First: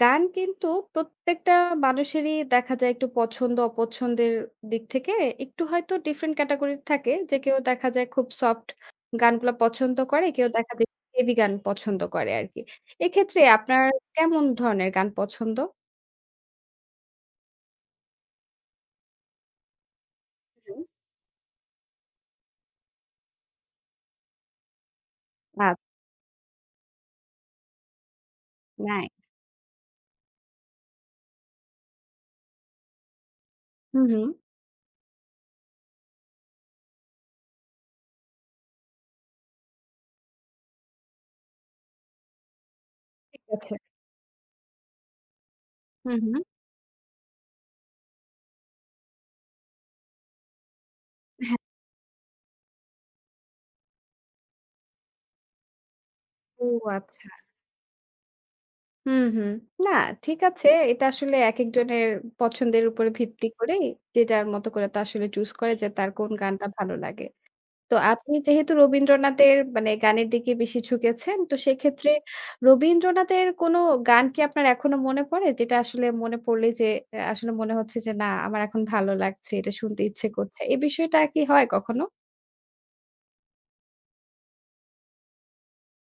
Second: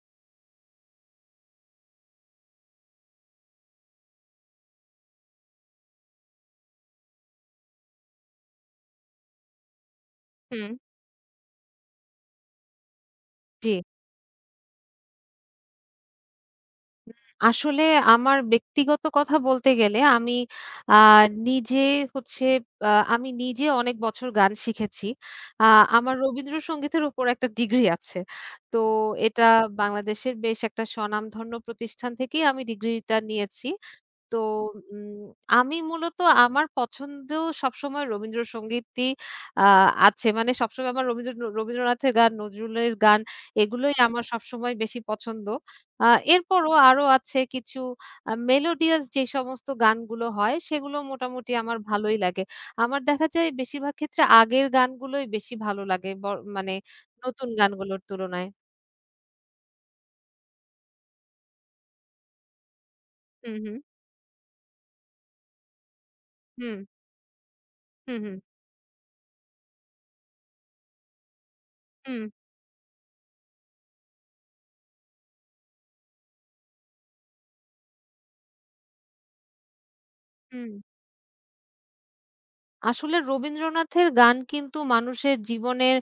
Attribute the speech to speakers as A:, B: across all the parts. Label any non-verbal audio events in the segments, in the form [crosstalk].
A: গান কিন্তু প্রত্যেকটা মানুষেরই দেখা যায় একটু পছন্দ অপছন্দের দিক থেকে একটু হয়তো ডিফারেন্ট ক্যাটাগরির থাকে যে কেউ দেখা যায় খুব সফট গানগুলা পছন্দ করে কেউ
B: হুম।
A: দেখা যায় হেভি গান পছন্দ করে আরকি। এক্ষেত্রে
B: জি।
A: আপনার কেমন ধরনের গান পছন্দ?
B: আসলে আমার ব্যক্তিগত কথা বলতে গেলে আমি
A: হুম।
B: আ নিজে হচ্ছে আ আমি নিজে অনেক বছর গান শিখেছি। আ
A: আচ
B: আমার রবীন্দ্রসঙ্গীতের উপর একটা ডিগ্রি আছে। তো
A: নাই।
B: এটা বাংলাদেশের বেশ একটা স্বনামধন্য প্রতিষ্ঠান থেকেই আমি ডিগ্রিটা নিয়েছি।
A: হুম, হুম।
B: তো উম আমি মূলত আমার পছন্দ সবসময় রবীন্দ্রসঙ্গীতই আ আছে। মানে সবসময় আমার রবীন্দ্রনাথের গান, নজরুলের গান
A: ঠিক আছে।
B: এগুলোই আমার সবসময় বেশি পছন্দ। আ
A: হুম, হুম।
B: এরপরও আরো আছে কিছু মেলোডিয়াস যে সমস্ত গানগুলো হয় সেগুলো মোটামুটি আমার ভালোই লাগে। আমার দেখা যায় বেশিরভাগ ক্ষেত্রে আগের গানগুলোই বেশি ভালো লাগে
A: ও
B: মানে
A: আচ্ছা।
B: নতুন গানগুলোর তুলনায়।
A: হুম, হুম। না, ঠিক আছে। এটা আসলে একেকজনের পছন্দের উপরে ভিত্তি
B: হুম,
A: করে
B: হুম।
A: যে যার মতো করে তো আসলে চুজ করে যে তার কোন গানটা
B: হুম,
A: ভালো লাগে। তো
B: হুম,
A: আপনি
B: হুম,
A: যেহেতু রবীন্দ্রনাথের মানে গানের দিকে বেশি ঝুঁকেছেন, তো সেক্ষেত্রে
B: হুম,
A: রবীন্দ্রনাথের কোনো গান কি আপনার এখনো মনে পড়ে? যেটা আসলে মনে পড়লেই যে আসলে মনে হচ্ছে যে, "না, আমার এখন ভালো লাগছে, এটা শুনতে ইচ্ছে করছে।"
B: হুম।
A: এই বিষয়টা কি হয় কখনো?
B: আসলে রবীন্দ্রনাথের গান কিন্তু মানুষের জীবনের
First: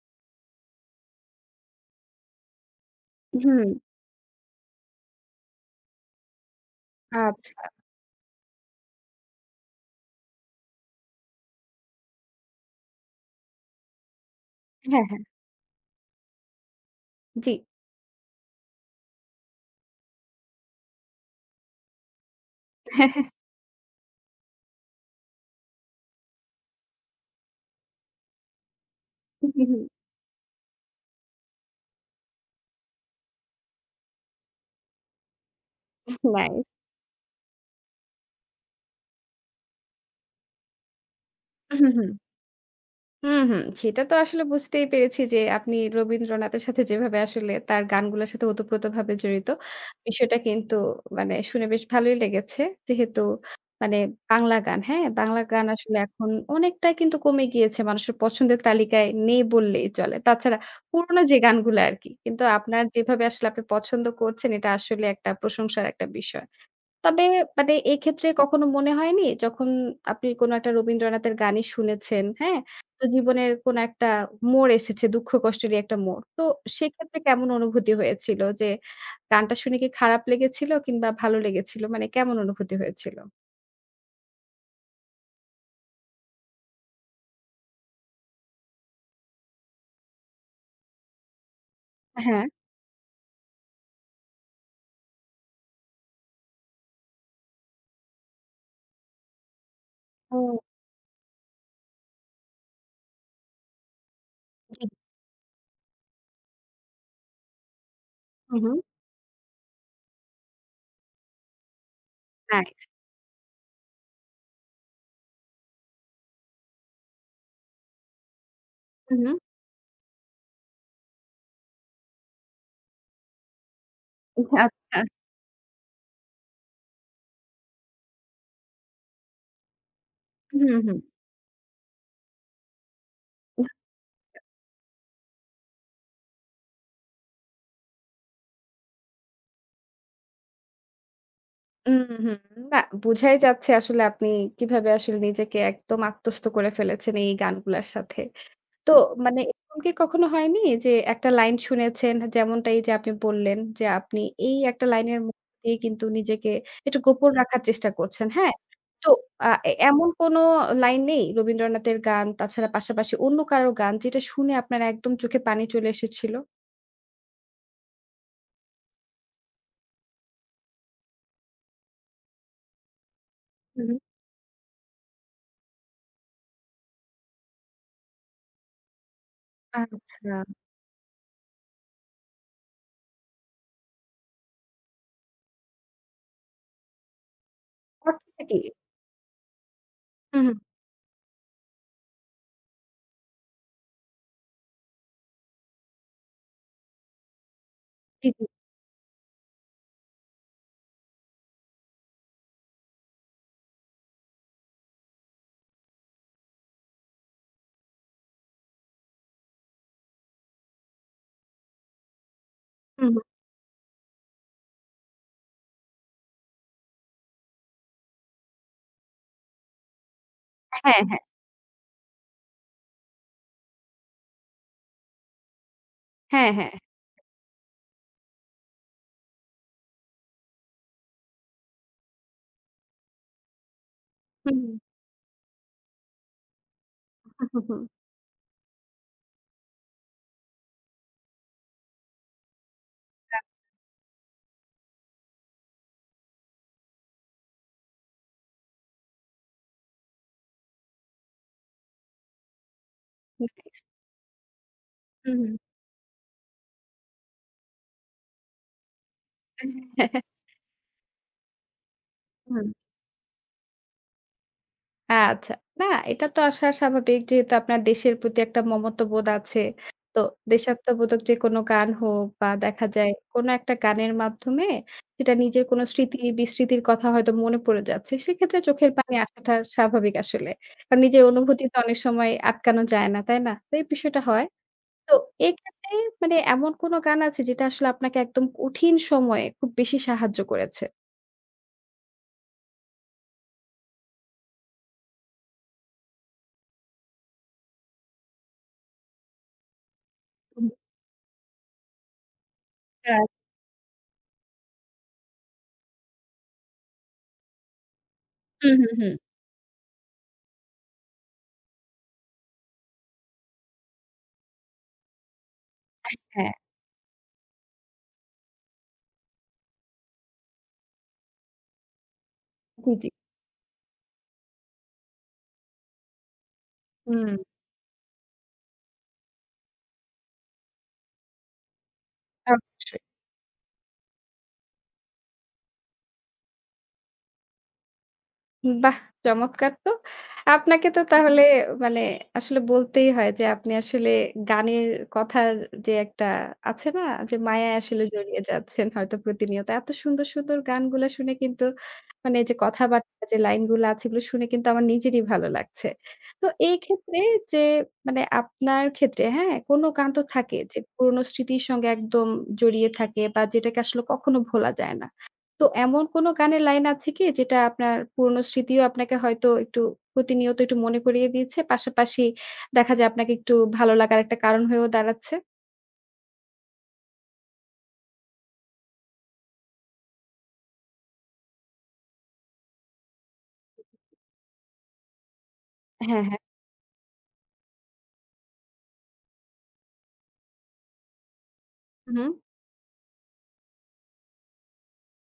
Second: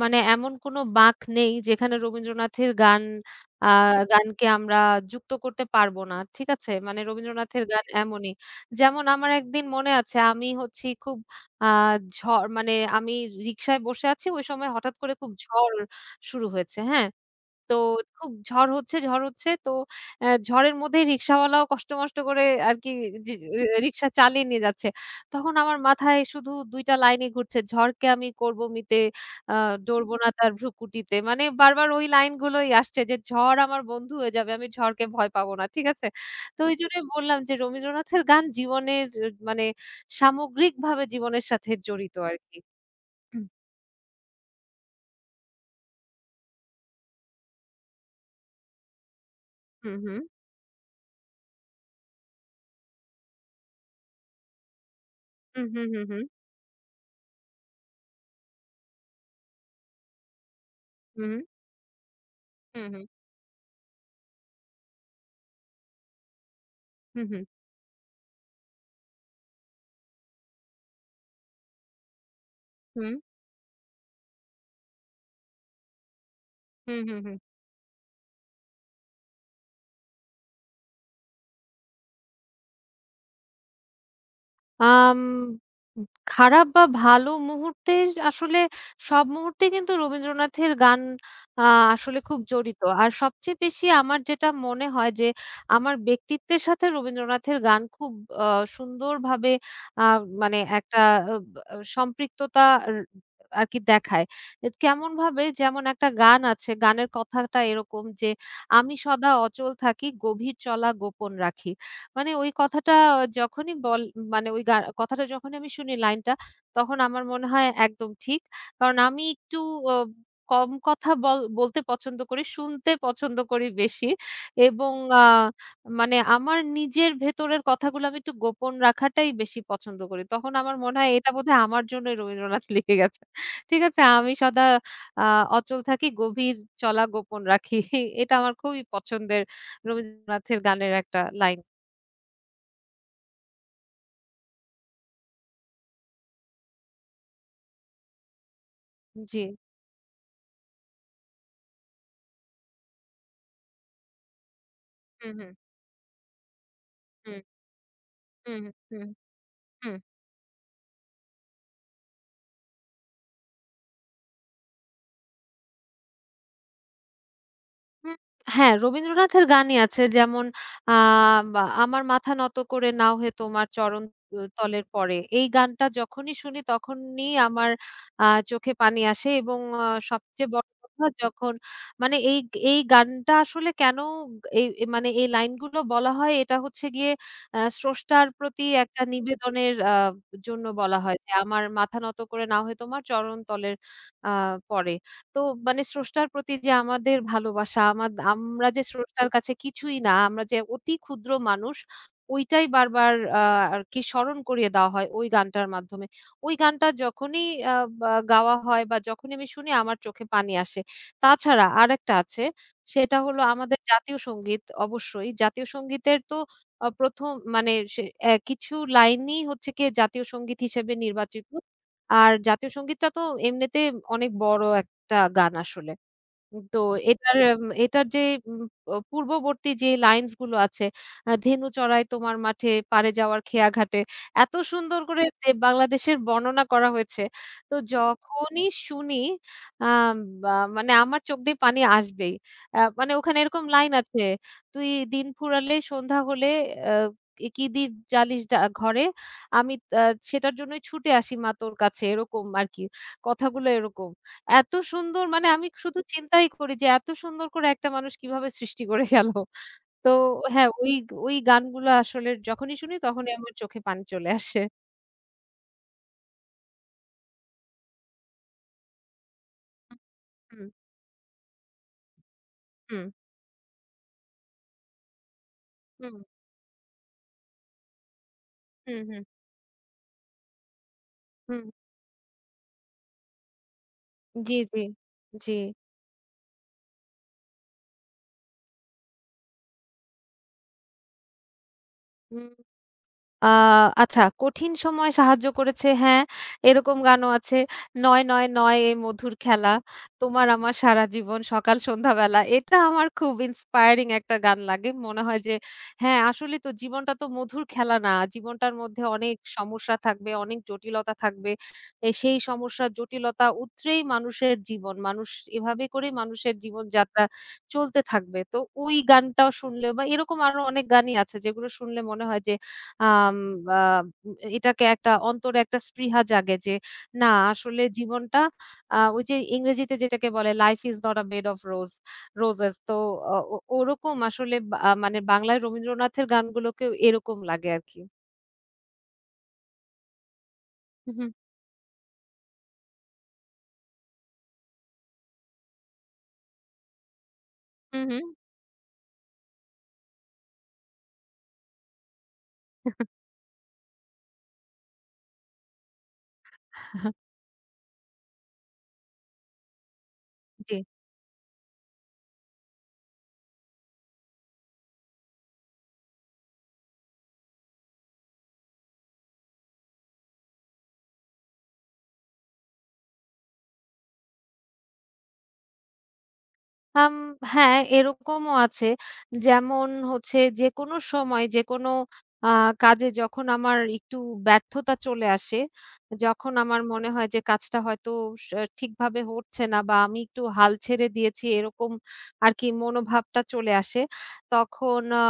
B: মানে এমন কোনো বাঁক নেই যেখানে রবীন্দ্রনাথের গান
A: হুম,
B: আ গানকে আমরা যুক্ত করতে পারবো না। ঠিক আছে? মানে
A: আচ্ছা।
B: রবীন্দ্রনাথের
A: আচ্ছা।
B: গান এমনই। যেমন আমার একদিন মনে আছে আমি হচ্ছি খুব আ ঝড় মানে আমি রিক্সায় বসে আছি ওই সময় হঠাৎ
A: হ্যাঁ,
B: করে
A: হ্যাঁ।
B: খুব ঝড় শুরু হয়েছে। হ্যাঁ?
A: জি।
B: তো খুব ঝড় হচ্ছে, ঝড় হচ্ছে। তো ঝড়ের মধ্যেই রিক্শাওয়ালাও কষ্ট-মষ্ট করে আরকি জি রি রিক্সা চালিয়ে নিয়ে যাচ্ছে। তখন আমার মাথায় শুধু ২ টা লাইনই ঘুরছে, "ঝড়কে আমি করব মিতে, আ
A: [laughs]
B: ডরব না তার ভ্রুকুটিতে।" মানে বারবার ওই লাইনগুলোই আসছে যে, "ঝড় আমার বন্ধু হয়ে যাবে, আমি ঝড়কে ভয় পাবো না।" ঠিক আছে? তো ওইজন্যই বললাম যে রবীন্দ্রনাথের গান জীবনের আহ, মানে সামগ্রিকভাবে জীবনের সাথে
A: নাইস।
B: জড়িত আরকি।
A: হুম,
B: হুম,
A: হুম। সেটা তো আসলে বুঝতেই পেরেছি যে আপনি রবীন্দ্রনাথের সাথে যেভাবে আসলে তার গানগুলোর সাথে ওতপ্রোতভাবে জড়িত,
B: হুম, হুম,
A: বিষয়টা কিন্তু মানে শুনে বেশ ভালোই লেগেছে। যেহেতু মানে বাংলা গান, হ্যাঁ? বাংলা
B: হুম,
A: গান
B: হুম,
A: আসলে
B: হুম,
A: এখন অনেকটাই কিন্তু কমে গিয়েছে। মানুষের পছন্দের তালিকায় নেই বললেই চলে। তাছাড়া পুরোনো
B: হুম,
A: যে গানগুলো আরকি। কিন্তু
B: হুম,
A: আপনার
B: হুম, হুম, হুম,
A: যেভাবে আসলে আপনি পছন্দ করছেন এটা আসলে একটা প্রশংসার একটা বিষয়। তবে
B: হুম,
A: মানে এক্ষেত্রে কখনো মনে হয়নি যখন আপনি কোনো একটা রবীন্দ্রনাথের গানই শুনেছেন, হ্যাঁ? তো
B: হুম,
A: জীবনের কোনো একটা মোড় এসেছে, দুঃখ কষ্টেরই একটা মোড়। তো
B: হুম, হুম।
A: সেক্ষেত্রে
B: হুম।
A: কেমন অনুভূতি হয়েছিল? যে গানটা শুনে কি খারাপ লেগেছিল কিংবা ভালো লেগেছিল? মানে কেমন অনুভূতি হয়েছিল?
B: আম খারাপ বা ভালো মুহূর্তে আসলে সব মুহূর্তেই কিন্তু রবীন্দ্রনাথের গান আ আসলে খুব
A: হ্যাঁ।
B: জড়িত। আর সবচেয়ে বেশি আমার যেটা মনে হয় যে, আমার ব্যক্তিত্বের সাথে রবীন্দ্রনাথের গান খুব আ সুন্দরভাবে আ
A: ও
B: মানে একটা আব আ সম্পৃক্ততা আর আরকি দেখায়। এ
A: জি।
B: কেমনভাবে? যেমন একটা গান আছে, গানের কথাটা এরকম যে,
A: হু, হু।
B: "আমি সদা অচল থাকি, গভীর চলা গোপন রাখি।" মানে ওই
A: নাইস।
B: কথাটা যখনই বল মানে ওই গা কথাটা যখনই আমি শুনি লাইনটা, তখন আমার মনে হয় একদম ঠিক। কারণ
A: হু,
B: আমি
A: হু।
B: একটু অ কম কথা বলতে পছন্দ করি, শুনতে পছন্দ করি বেশি এবং
A: আচ্ছা।
B: আ মানে আমার নিজের ভেতরের কথাগুলো আমি একটু গোপন রাখাটাই বেশি পছন্দ করি। তখন
A: হুম,
B: আমার মনে
A: হুম।
B: হয় এটা বোধহয় আমার জন্যই রবীন্দ্রনাথ [laughs] লিখে গেছে। ঠিক আছে? আমি সদা আ অচল থাকি, গভীর চলা গোপন রাখি। এটা আমার খুবই পছন্দের রবীন্দ্রনাথের গানের একটা লাইন।
A: উম হুম। না, বুঝাই যাচ্ছে আসলে আপনি কিভাবে আসলে নিজেকে একদম আত্মস্থ করে ফেলেছেন এই গানগুলার সাথে। তো
B: জি।
A: মানে এরকম কি কখনো হয়নি যে একটা লাইন শুনেছেন যেমনটা এই যে আপনি বললেন যে আপনি এই একটা লাইনের
B: হুম, হুম,
A: মধ্যে দিয়ে কিন্তু নিজেকে একটু গোপন
B: হুম,
A: রাখার চেষ্টা করছেন, হ্যাঁ?
B: হুম, হুম,
A: তো আ এ
B: হুম,
A: এমন কোনো লাইন নেই রবীন্দ্রনাথের গান তাছাড়া পাশাপাশি অন্য কারো গান যেটা শুনে আপনার একদম চোখে পানি চলে এসেছিল?
B: হুম। হ্যাঁ, রবীন্দ্রনাথের গানই আছে যেমন আ বা আমার মাথা নত করে নাও হে তোমার
A: হু, হু।
B: চরণ তলের পরে। এই গানটা যখনই শুনি তখনই আমার আ চোখে পানি আসে এবং
A: আচ্ছা।
B: সবচেয়ে বড় কথা যখন মানে এই এই গানটা আসলে কেন এই এই মানে এই লাইনগুলো বলা হয় এটা হচ্ছে গিয়ে স্রষ্টার
A: অর্থটা কি?
B: প্রতি একটা নিবেদনের
A: হু, হু।
B: জন্য বলা হয় যে আমার মাথা নত করে নাও হে তোমার চরণ তলের আ পরে। তো মানে স্রষ্টার প্রতি যে আমাদের ভালোবাসা,
A: জি, জি।
B: আমরা যে স্রষ্টার কাছে কিছুই না, আমরা যে অতি ক্ষুদ্র মানুষ, ওইটাই বারবার আ আরকি স্মরণ করিয়ে দেওয়া হয় ওই গানটার মাধ্যমে। ওই গানটা যখনই আ বা গাওয়া হয় বা যখনই আমি শুনি আমার চোখে পানি আসে। তাছাড়া আরেকটা আছে,
A: হু,
B: সেটা
A: হু।
B: হলো আমাদের জাতীয় সঙ্গীত অবশ্যই। জাতীয় সঙ্গীতের তো ১ম মানে সে অ্যা কিছু লাইনই হচ্ছে গিয়ে জাতীয় সঙ্গীত হিসেবে
A: হ্যাঁ, হ্যাঁ।
B: নির্বাচিত। আর জাতীয় সঙ্গীতটা তো এমনিতে অনেক বড় একটা গান আসলে।
A: হ্যাঁ, হ্যাঁ।
B: তো এটার যে উম প পূর্ববর্তী যে লাইনস গুলো আছে, আ "ধেনু চড়াই তোমার মাঠে, পাড়ে যাওয়ার খেয়া ঘাটে।"
A: হু,
B: এত
A: হু।
B: সুন্দর করে বাংলাদেশের বর্ণনা করা হয়েছে।
A: হু, হু, হু।
B: তো যখনই শুনি আম বা মানে আমার চোখ দিয়ে পানি আসবেই। আ মানে ওখানে
A: আ
B: এরকম লাইন আছে, "তুই দিন ফুরালে সন্ধ্যা হলে আ এ কি দীপ জ্বালিস ঘরে? আমি আ সেটার জন্যই ছুটে আসি মা তোর কাছে।" এরকম আরকি। কথাগুলো
A: নাইস।
B: এরকম। এত সুন্দর
A: হু, হু।
B: মানে আমি শুধু চিন্তাই করি যে এত সুন্দর করে একটা মানুষ কিভাবে সৃষ্টি করে গেল।
A: হু।
B: তো
A: [laughs]
B: হ্যাঁ, ওই ওই গানগুলো আসলে যখনই শুনি তখনই আমার চোখে পানি চলে আসে।
A: আচ্ছা। না, এটা তো আসা স্বাভাবিক যেহেতু আপনার দেশের প্রতি একটা মমত্ববোধ আছে। তো
B: হুম,
A: দেশাত্মবোধক যে কোনো গান হোক বা দেখা
B: হুম,
A: যায় কোনো একটা গানের মাধ্যমে সেটা নিজের কোনো
B: হুম,
A: স্মৃতি বিস্মৃতির কথা হয়তো মনে পড়ে যাচ্ছে। সেক্ষেত্রে চোখের
B: হুম, হুম,
A: পানি
B: হুম,
A: আসাটা স্বাভাবিক আসলে। কারণ নিজের অনুভূতি
B: হুম।
A: তো অনেক সময় আটকানো যায় না, তাই না? তো এই বিষয়টা হয়।
B: জি, জি,
A: তো
B: জি।
A: এক্ষেত্রে মানে এমন কোনো গান আছে যেটা আসলে আপনাকে একদম কঠিন সময়ে খুব বেশি সাহায্য করেছে?
B: হুম। আ আচ্ছা, কঠিন সময়ে সাহায্য করেছে হ্যাঁ, এরকম গানও আছে। ৯, ৯, ৯ এ মধুর খেলা, তোমার
A: হুম,
B: আমার সারা জীবন সকাল সন্ধ্যাবেলা। এটা আমার
A: আহ,
B: খুব inspiring একটা গান লাগে। মনে হয় যে হ্যাঁ, আসলেই তো জীবনটা তো মধুর খেলা না।
A: হুম,
B: জীবনটার
A: হুম,
B: মধ্যে
A: হুম,
B: অনেক সমস্যা থাকবে, অনেক জটিলতা থাকবে। সেই সমস্যা জটিলতা উতরেই মানুষের জীবন। মানুষ এভাবে করেই
A: হ্যাঁ,
B: মানুষের জীবনযাত্রা চলতে থাকবে। তো ওই গানটাও শুনলে বা এরকম আরো অনেক গানই আছে যেগুলো শুনলে মনে হয় যে
A: জি, জি।
B: আম আ এটাকে একটা অন্তরে একটা স্পৃহা জাগে যে না
A: হুম।
B: আসলে জীবনটা ওই যে ইংরেজিতে যেটাকে বলে "life is not a bed of roses" তো অ ও ওরকম আসলে বা আহ, মানে বাংলায় রবীন্দ্রনাথের গানগুলোকেও এরকম লাগে আরকি।
A: বাহ! চমৎকার তো। আপনাকে তো
B: হুম, হুম,
A: তাহলে মানে আসলে বলতেই হয় যে আপনি আসলে গানের কথার যে একটা আছে না? যে মায়ায় আসলে
B: হুম, হুম।
A: জড়িয়ে যাচ্ছেন হয়তো প্রতিনিয়ত। এত সুন্দর, সুন্দর গানগুলা শুনে কিন্তু মানে এই যে কথাবার্তা যে লাইনগুলো আছে এগুলো শুনে কিন্তু আমার নিজেরই ভালো লাগছে। তো এই
B: [laughs]
A: ক্ষেত্রে যে মানে আপনার ক্ষেত্রে হ্যাঁ? কোনো গান তো থাকে
B: জি।
A: যে পুরনো স্মৃতির সঙ্গে একদম জড়িয়ে থাকে বা যেটাকে আসলে কখনো ভোলা যায় না। তো এমন কোনো গানের লাইন আছে কি যেটা আপনার পুরনো স্মৃতিও আপনাকে হয়তো একটু প্রতিনিয়ত একটু মনে করিয়ে দিচ্ছে? পাশাপাশি দেখা যায় আপনাকে একটু ভালো লাগার একটা কারণ হয়েও দাঁড়াচ্ছে?
B: আম হ্যাঁ, এরকমও আছে। যেমন হচ্ছে যেকোনো সময় যেকোনো আ কাজে যখন আমার একটু ব্যর্থতা চলে আসে,
A: হ্যাঁ, হ্যাঁ।
B: যখন আমার মনে হয় যে কাজটা হয়তো স ঠিকভাবে হচ্ছে না বা আমি একটু হাল ছেড়ে দিয়েছি এরকম
A: হুম,
B: আরকি মনোভাবটা চলে আসে। তখন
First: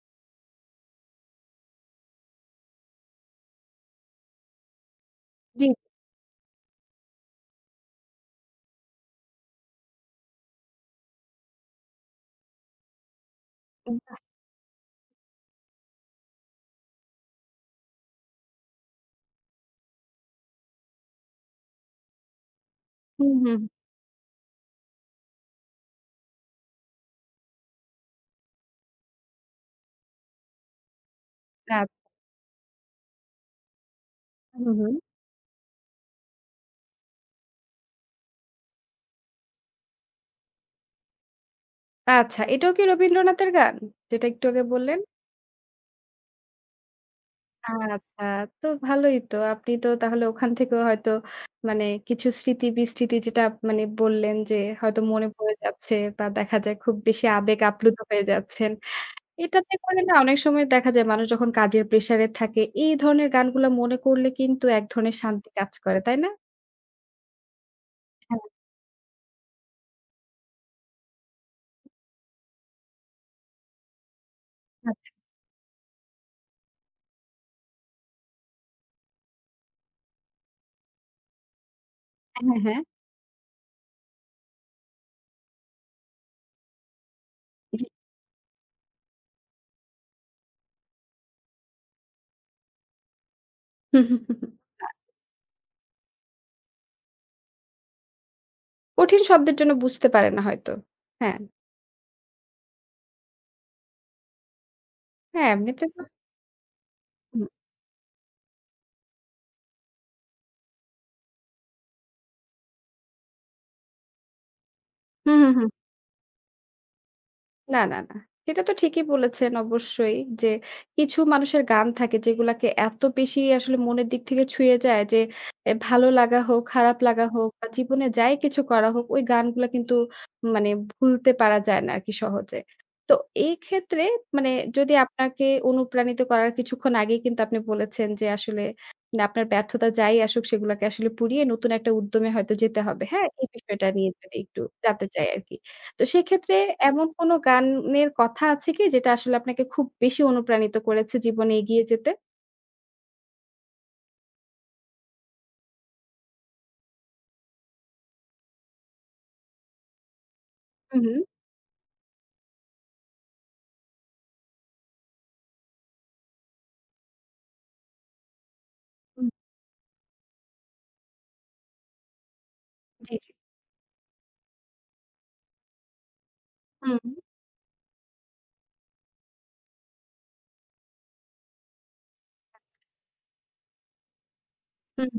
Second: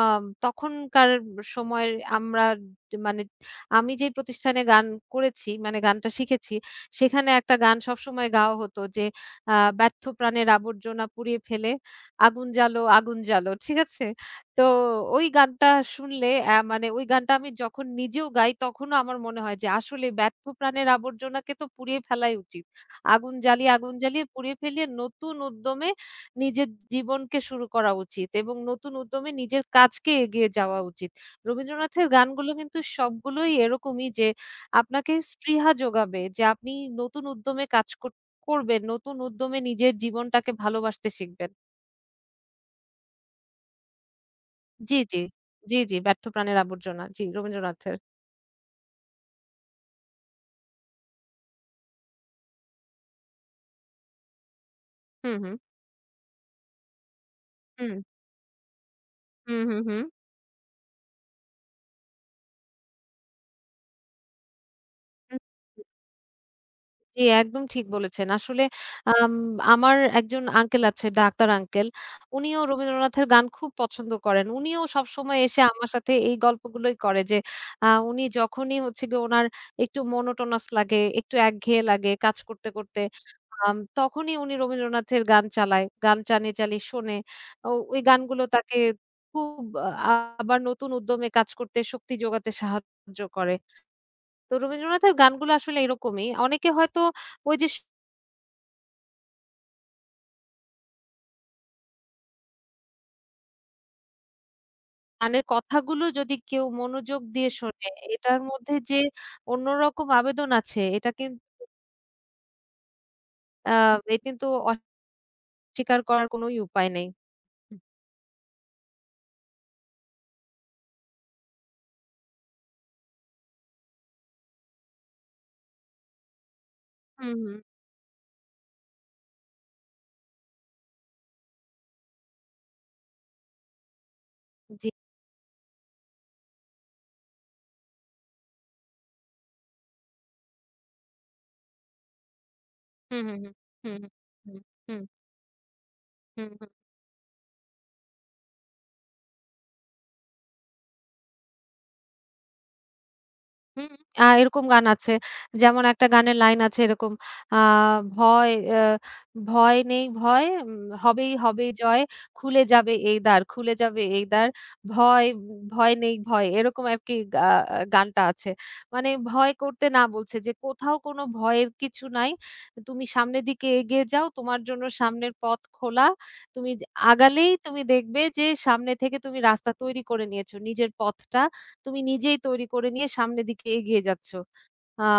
B: তখনকার সময়ের আমরা মানে আমি যে প্রতিষ্ঠানে গান করেছি
A: জি।
B: মানে গানটা শিখেছি, সেখানে একটা গান সবসময় গাওয়া হতো যে আ ব্যর্থ প্রাণের আবর্জনা পুড়িয়ে ফেলে, আগুন জ্বালো, আগুন জ্বালো। ঠিক আছে? তো ওই গানটা শুনলে মানে ওই গানটা আমি যখন নিজেও গাই তখনও আমার মনে হয় যে আসলে ব্যর্থ প্রাণের আবর্জনাকে তো পুড়িয়ে ফেলাই উচিত।
A: হুম,
B: আগুন
A: হুম।
B: জ্বালিয়ে, আগুন জ্বালিয়ে পুড়িয়ে ফেলিয়ে নতুন উদ্যমে নিজের জীবনকে শুরু করা উচিত এবং নতুন উদ্যমে নিজের কাজকে এগিয়ে যাওয়া উচিত।
A: আচ্ছা।
B: রবীন্দ্রনাথের গানগুলো কিন্তু সবগুলোই এরকমই যে
A: হুম, হুম।
B: আপনাকে স্পৃহা যোগাবে যে আপনি নতুন উদ্যমে কাজ করবেন। নতুন উদ্যমে নিজের জীবনটাকে ভালোবাসতে শিখবেন।
A: আচ্ছা, এটাও কি রবীন্দ্রনাথের গান? যেটা একটু আগে
B: জি,
A: বললেন?
B: জি। জি, জি। 'ব্যর্থ প্রাণের আবর্জনা'। জি, রবীন্দ্রনাথের।
A: আচ্ছা, তো ভালোই তো। আপনি তো তাহলে ওখান থেকেও হয়তো মানে কিছু স্মৃতি বিস্মৃতি যেটা আপ- মানে বললেন যে হয়তো মনে
B: হুম,
A: পড়ে
B: হুম।
A: যাচ্ছে বা দেখা যায় খুব বেশি আবেগ
B: হুম,
A: আপ্লুত হয়ে যাচ্ছেন।
B: হুম,
A: এটাতে
B: হুম,
A: করে
B: হুম।
A: না অনেক সময় দেখা যায় মানুষ যখন কাজের প্রেশারে থাকে, এই ধরনের গানগুলা মনে করলে কিন্তু এক ধরনের
B: হুম।
A: শান্তি কাজ করে, তাই না?
B: জি, একদম ঠিক বলেছেন।
A: হ্যাঁ,
B: আসলে আম আমার একজন আঙ্কেল আছে, ডাক্তার আঙ্কেল। উনিও রবীন্দ্রনাথের গান খুব পছন্দ করেন। উনিও
A: আচ্ছা।
B: সবসময় এসে আমার সাথে এই গল্পগুলোই করে যে, উনি যখনই হচ্ছে গিয়ে উনার একটু monotonous লাগে, একটু একঘেয়ে লাগে কাজ
A: হ্যাঁ,
B: করতে,
A: হ্যাঁ।
B: করতে, তখনই উনি রবীন্দ্রনাথের গান চালায়। গান চালিয়ে, চালিয়ে শোনে। ও
A: জি।
B: ওই গানগুলো তাকে খুব আ আবার নতুন উদ্যমে কাজ করতে শক্তি যোগাতে সাহায্য করে।
A: হুম, হুম, হুম, হুম।
B: তো রবীন্দ্রনাথের গানগুলো আসলে এরকমই। অনেকে হয়তো ওই যে স
A: কঠিন শব্দের জন্য বুঝতে পারে না হয়তো। হ্যাঁ,
B: গানের
A: হ্যাঁ, এমনিতে তো
B: কথাগুলো যদি কেউ মনোযোগ দিয়ে
A: হুম।
B: শোনে, এটার মধ্যে যে অন্যরকম আবেদন আছে এটা কিন আ এ কিন্তু
A: হু, হু, হু।
B: অস্বীকার করার কোনোই উপায় নেই।
A: না, না, না। এটা তো ঠিকই বলেছেন অবশ্যই যে কিছু মানুষের গান থাকে যেগুলাকে এত বেশি আসলে মনের দিক থেকে ছুঁয়ে যায় যে এ ভালো লাগা হোক, খারাপ লাগা
B: হুম,
A: হোক
B: হুম,
A: বা জীবনে যাই কিছু করা হোক ওই গানগুলা কিন্তু মানে ভুলতে পারা যায় না আরকি সহজে। তো এই ক্ষেত্রে মানে
B: জি।
A: যদি আপনাকে অনুপ্রাণিত করার কিছুক্ষণ আগেই কিন্তু আপনি বলেছেন যে আসলে মানে আপনার ব্যর্থতা যাই আসুক সেগুলাকে আসলে পুড়িয়ে নতুন একটা উদ্যমে হয়তো যেতে হবে।
B: হুম,
A: হ্যাঁ?
B: হুম,
A: এই
B: হুম,
A: বিষয়টা
B: হুম,
A: নিয়ে যদি
B: হুম,
A: একটু
B: হুম,
A: জানতে চাই আরকি। তো
B: হুম,
A: সেক্ষেত্রে
B: হুম।
A: এমন কোন গানের কথা আছে কি যেটা আসলে আপনাকে খুব বেশি অনুপ্রাণিত করেছে জীবনে এগিয়ে যেতে?
B: হুম, আ এরকম গান আছে। যেমন একটা গানের লাইন আছে এরকম আ ভয় অ্যা ভয় নেই ভয়
A: হুম, হুম।
B: হবেই হবে জয়। খুলে যাবে এই দ্বার, খুলে যাবে এই দ্বার। ভয় ভয় নেই ভয়। এরকম আরকি গানটা আছে। মানে
A: হুম,
B: ভয় করতে না বলছে যে কোথাও কোনো ভয়ের কিছু নাই। তুমি
A: জি, জি।
B: সামনের দিকে এগিয়ে যাও। তোমার জন্য সামনের পথ খোলা। তুমি
A: হুম,
B: আগালেই তুমি দেখবে যে সামনে থেকে তুমি রাস্তা তৈরি করে নিয়েছো। নিজের পথটা তুমি নিজেই তৈরি করে নিয়ে সামনের দিকে এগিয়ে যাচ্ছ। আ
A: হুম।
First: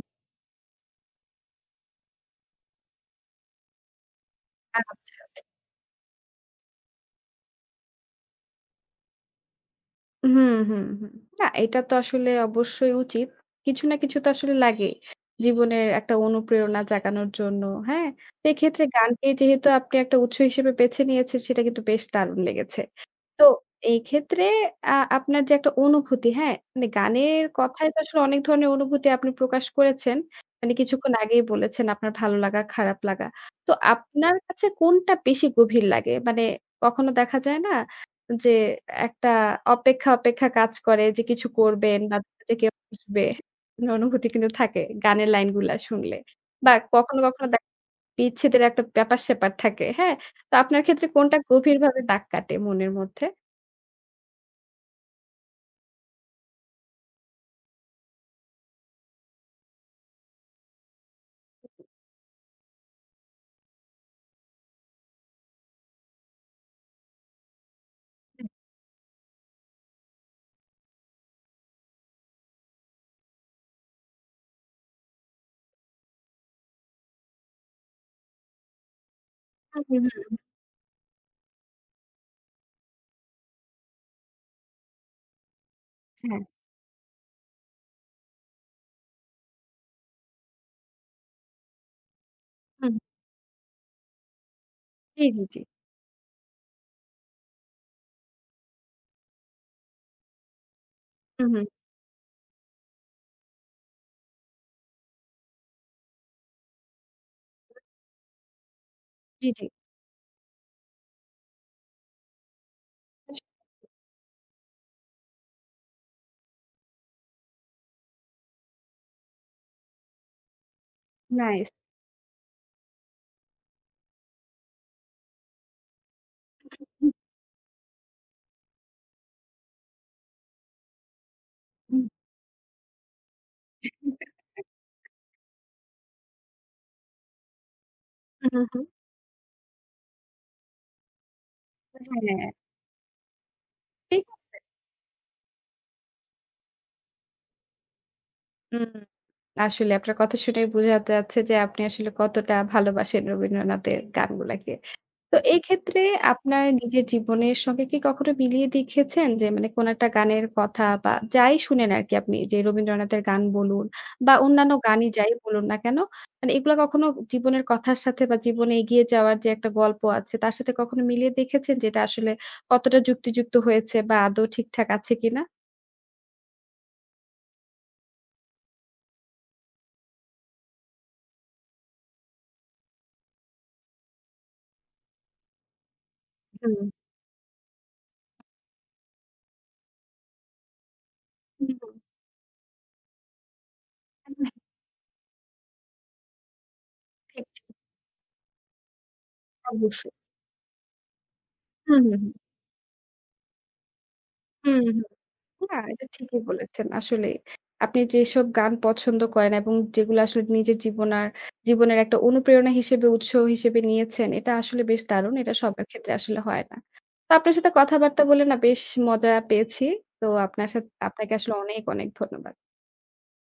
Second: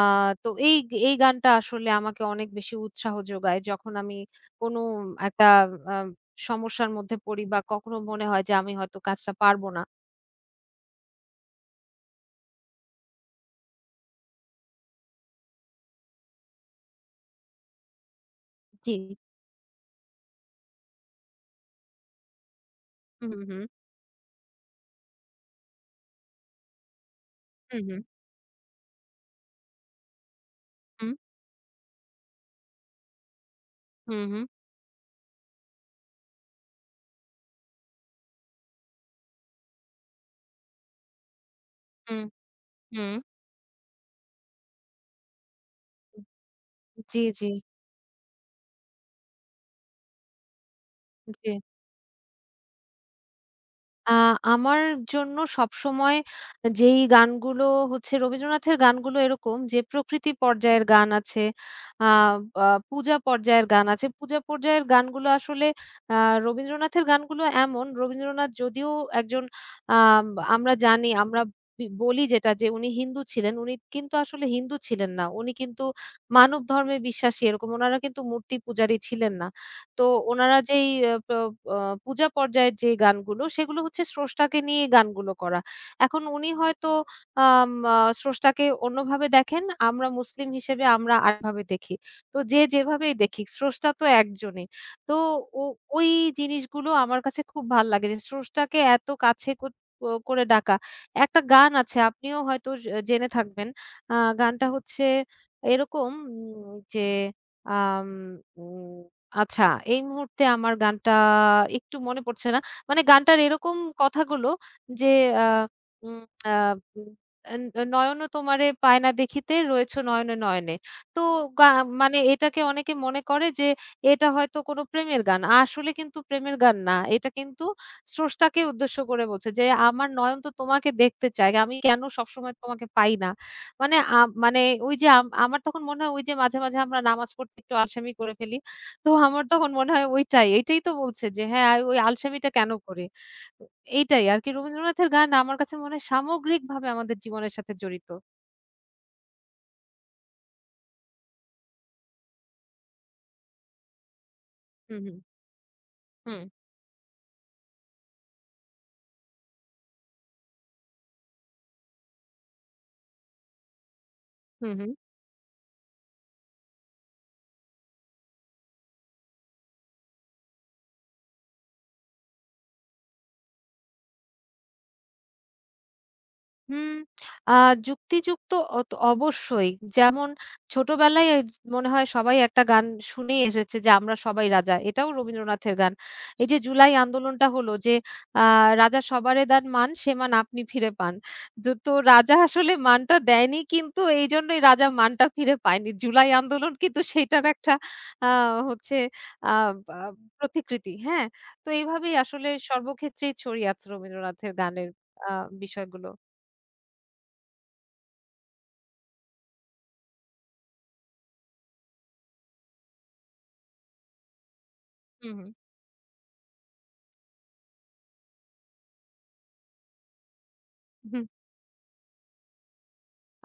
B: তো এই এই গানটা আসলে আমাকে অনেক বেশি উৎসাহ যোগায়। যখন আমি কোনো
A: আচ্ছা।
B: একটা আ সমস্যার মধ্যে পড়ি বা কখনো মনে হয় যে আমি হয়তো কাজটা পারব না।
A: হুম, হুম, হুম। না, এটা তো আসলে অবশ্যই উচিত। কিছু না কিছু তো আসলে লাগেই। জীবনের একটা অনুপ্রেরণা জাগানোর জন্য, হ্যাঁ? তো এক্ষেত্রে
B: জি।
A: গানকে যেহেতু আপনি একটা উৎস হিসেবে বেছে নিয়েছেন সেটা কিন্তু বেশ দারুণ লেগেছে।
B: হুম,
A: তো
B: হুম,
A: এই ক্ষেত্রে আপনার যে একটা অনুভূতি, হ্যাঁ? মানে গানের
B: হুম,
A: কথায় তো
B: হুম,
A: আসলে অনেক ধরনের অনুভূতি আপনি প্রকাশ করেছেন। মানে
B: হুম,
A: কিছুক্ষণ আগেই বলেছেন আপনার ভালো লাগা, খারাপ লাগা। তো
B: হুম,
A: আপনার কাছে কোনটা বেশি গভীর লাগে? মানে কখনো দেখা যায় না যে একটা অপেক্ষা, অপেক্ষা কাজ করে যে কিছু করবেন বা
B: হুম,
A: যে কেউ
B: হুম,
A: আসবে। মানে অনুভূতি কিন্তু থাকে গানের লাইনগুলা শুনলে।
B: হুম,
A: বা কখনো,
B: জি,
A: কখনো
B: জি,
A: দেখা বিচ্ছেদের একটা ব্যাপার-স্যাপার থাকে, হ্যাঁ? তো আপনার ক্ষেত্রে কোনটা
B: জি।
A: গভীরভাবে দাগ কাটে মনের মধ্যে?
B: আ আমার জন্য সবসময় যেই গানগুলো হচ্ছে রবীন্দ্রনাথের গানগুলো এরকম যে প্রকৃতি পর্যায়ের গান আছে, আ আ পূজা পর্যায়ের গান আছে। পূজা পর্যায়ের গানগুলো আসলে আ রবীন্দ্রনাথের গানগুলো এমন রবীন্দ্রনাথ যদিও একজন আম আমরা জানি আমরা বি বলি যেটা যে উনি হিন্দু ছিলেন। উনি কিন্তু আসলে হিন্দু ছিলেন না। উনি কিন্তু মানব ধর্মে বিশ্বাসী এরকম। উনারা কিন্তু মূর্তি পূজারী ছিলেন না।
A: হুম,
B: তো
A: হুম, হ্যাঁ।
B: ওনারা যেই আ প আ পূজা পর্যায়ের যে গানগুলো সেগুলো হচ্ছে স্রষ্টাকে নিয়ে গানগুলো করা। এখন
A: হুম।
B: উনি হয়তো আম আ স্রষ্টাকে অন্যভাবে দেখেন, আমরা মুসলিম হিসেবে আমরা আরেকভাবে দেখি। তো যে
A: হ্যাঁ, হুম।
B: যেভাবেই দেখি স্রষ্টা তো একজনই। তো
A: জি, জি, জি।
B: ও ওই জিনিসগুলো আমার কাছে খুব ভাল লাগে যে স্রষ্টাকে এত কাছে কো ও করে ডাকা। একটা
A: হুম, হুম।
B: গান আছে আপনিও হয়তো জেনে থাকবেন। আ গানটা হচ্ছে এরকম যে আম উম
A: জি,
B: আচ্ছা,
A: জি।
B: এই মুহূর্তে আমার গানটা একটু মনে পড়ছে না। মানে গানটার এরকম কথাগুলো যে আ উম আ উম এন নয়নও তোমারে পায় না দেখিতে রয়েছো নয়নে, নয়নে। তো গা
A: নাইস।
B: মানে এটাকে অনেকে মনে করে যে এটা হয়তো কোনো প্রেমের গান। আসলে কিন্তু প্রেমের গান না।
A: হুম,
B: এটা কিন্তু স্রষ্টাকে উদ্দেশ্য করে বলছে যে আমার নয়ন তো তোমাকে দেখতে চায়। আমি কেন
A: হুম,
B: সবসময় তোমাকে পাই না? মানে আ
A: হুম।
B: মানে ওই যে আমার তখন মনে হয় ওই যে মাঝে, মাঝে আমরা নামাজ পড়তে একটু আলসেমি করে ফেলি। তো আমার তখন মনে হয় ওইটাই। এইটাই তো বলছে যে হ্যাঁ, ওই
A: হুম,
B: আলসেমিটা
A: হ্যাঁ,
B: কেন করে?
A: ঠিক।
B: এইটাই আরকি রবীন্দ্রনাথের গান আমার কাছে মনে হয় সামগ্রিকভাবে আমাদের জীবনের সাথে জড়িত।
A: উম আসলে আপনার কথা শুনেই বোঝা যাচ্ছে যে আপনি আসলে কতটা ভালোবাসেন রবীন্দ্রনাথের গানগুলাকে।
B: হুম, হুম,
A: তো এই ক্ষেত্রে
B: হুম,
A: আপনার নিজের জীবনের সঙ্গে কি কখনো মিলিয়ে দেখেছেন যে মানে কোন একটা গানের কথা বা যাই শুনেন আরকি আপনি যে রবীন্দ্রনাথের গান বলুন বা
B: হুম,
A: অন্যান্য
B: হুম।
A: গানই যাই বলুন না কেন, মানে এগুলা কখনো জীবনের কথার সাথে বা জীবনে এগিয়ে যাওয়ার যে একটা গল্প আছে তার সাথে কখনো মিলিয়ে দেখেছেন যে এটা আসলে কতটা যুক্তিযুক্ত হয়েছে বা আদৌ ঠিকঠাক আছে কিনা?
B: হুম, আ যুক্তিযুক্ত অবশ্যই। যেমন ছোটবেলায় মনে হয় সবাই একটা গান শুনেই এসেছে যে, "আমরা সবাই রাজা।" এটাও রবীন্দ্রনাথের গান। এই যে
A: হুম।
B: জুলাই আন্দোলনটা হলো যে, আ "রাজা সবারে দান মান, সে মান আপনি ফিরে পান।" তো
A: হুম,
B: তো
A: হুম।
B: রাজা আসলে মানটা দেয়নি কিন্তু এইজন্যই রাজা মানটা ফিরে পায়নি। জুলাই আন্দোলন কিন্তু সেইটার
A: ঠিক,
B: একটা
A: ঠিক।
B: আ হচ্ছে আ বা
A: অবশ্যই।
B: প্রতিকৃতি। হ্যাঁ? তো
A: হুম,
B: এইভাবেই
A: হুম, হুম।
B: আসলে সর্বক্ষেত্রেই ছড়িয়ে আছে রবীন্দ্রনাথের
A: হুম,
B: গানের
A: হুম।
B: আ
A: না, এটা
B: বিষয়গুলো।
A: ঠিকই বলেছেন। আসলেই। আপনি যেসব গান পছন্দ করেন এবং যেগুলো আসলে নিজের জীবনের একটা অনুপ্রেরণা হিসেবে, উৎস হিসেবে নিয়েছেন, এটা আসলে বেশ
B: হুম,
A: দারুণ।
B: হুম,
A: এটা সবার ক্ষেত্রে আসলে হয় না। তো আপনার সাথে কথাবার্তা বলে না বেশ মজা পেয়েছি। তো আপনার সাথে
B: হুম।
A: আপনাকে আসলে অনেক, অনেক ধন্যবাদ।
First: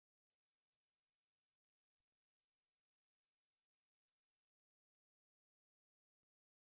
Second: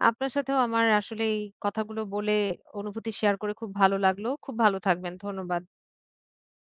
B: আপনার সাথেও আমার আসলে এই কথাগুলো বলে অনুভূতি শেয়ার করে খুব ভালো লাগলো। খুব ভালো থাকবেন। ধন্যবাদ।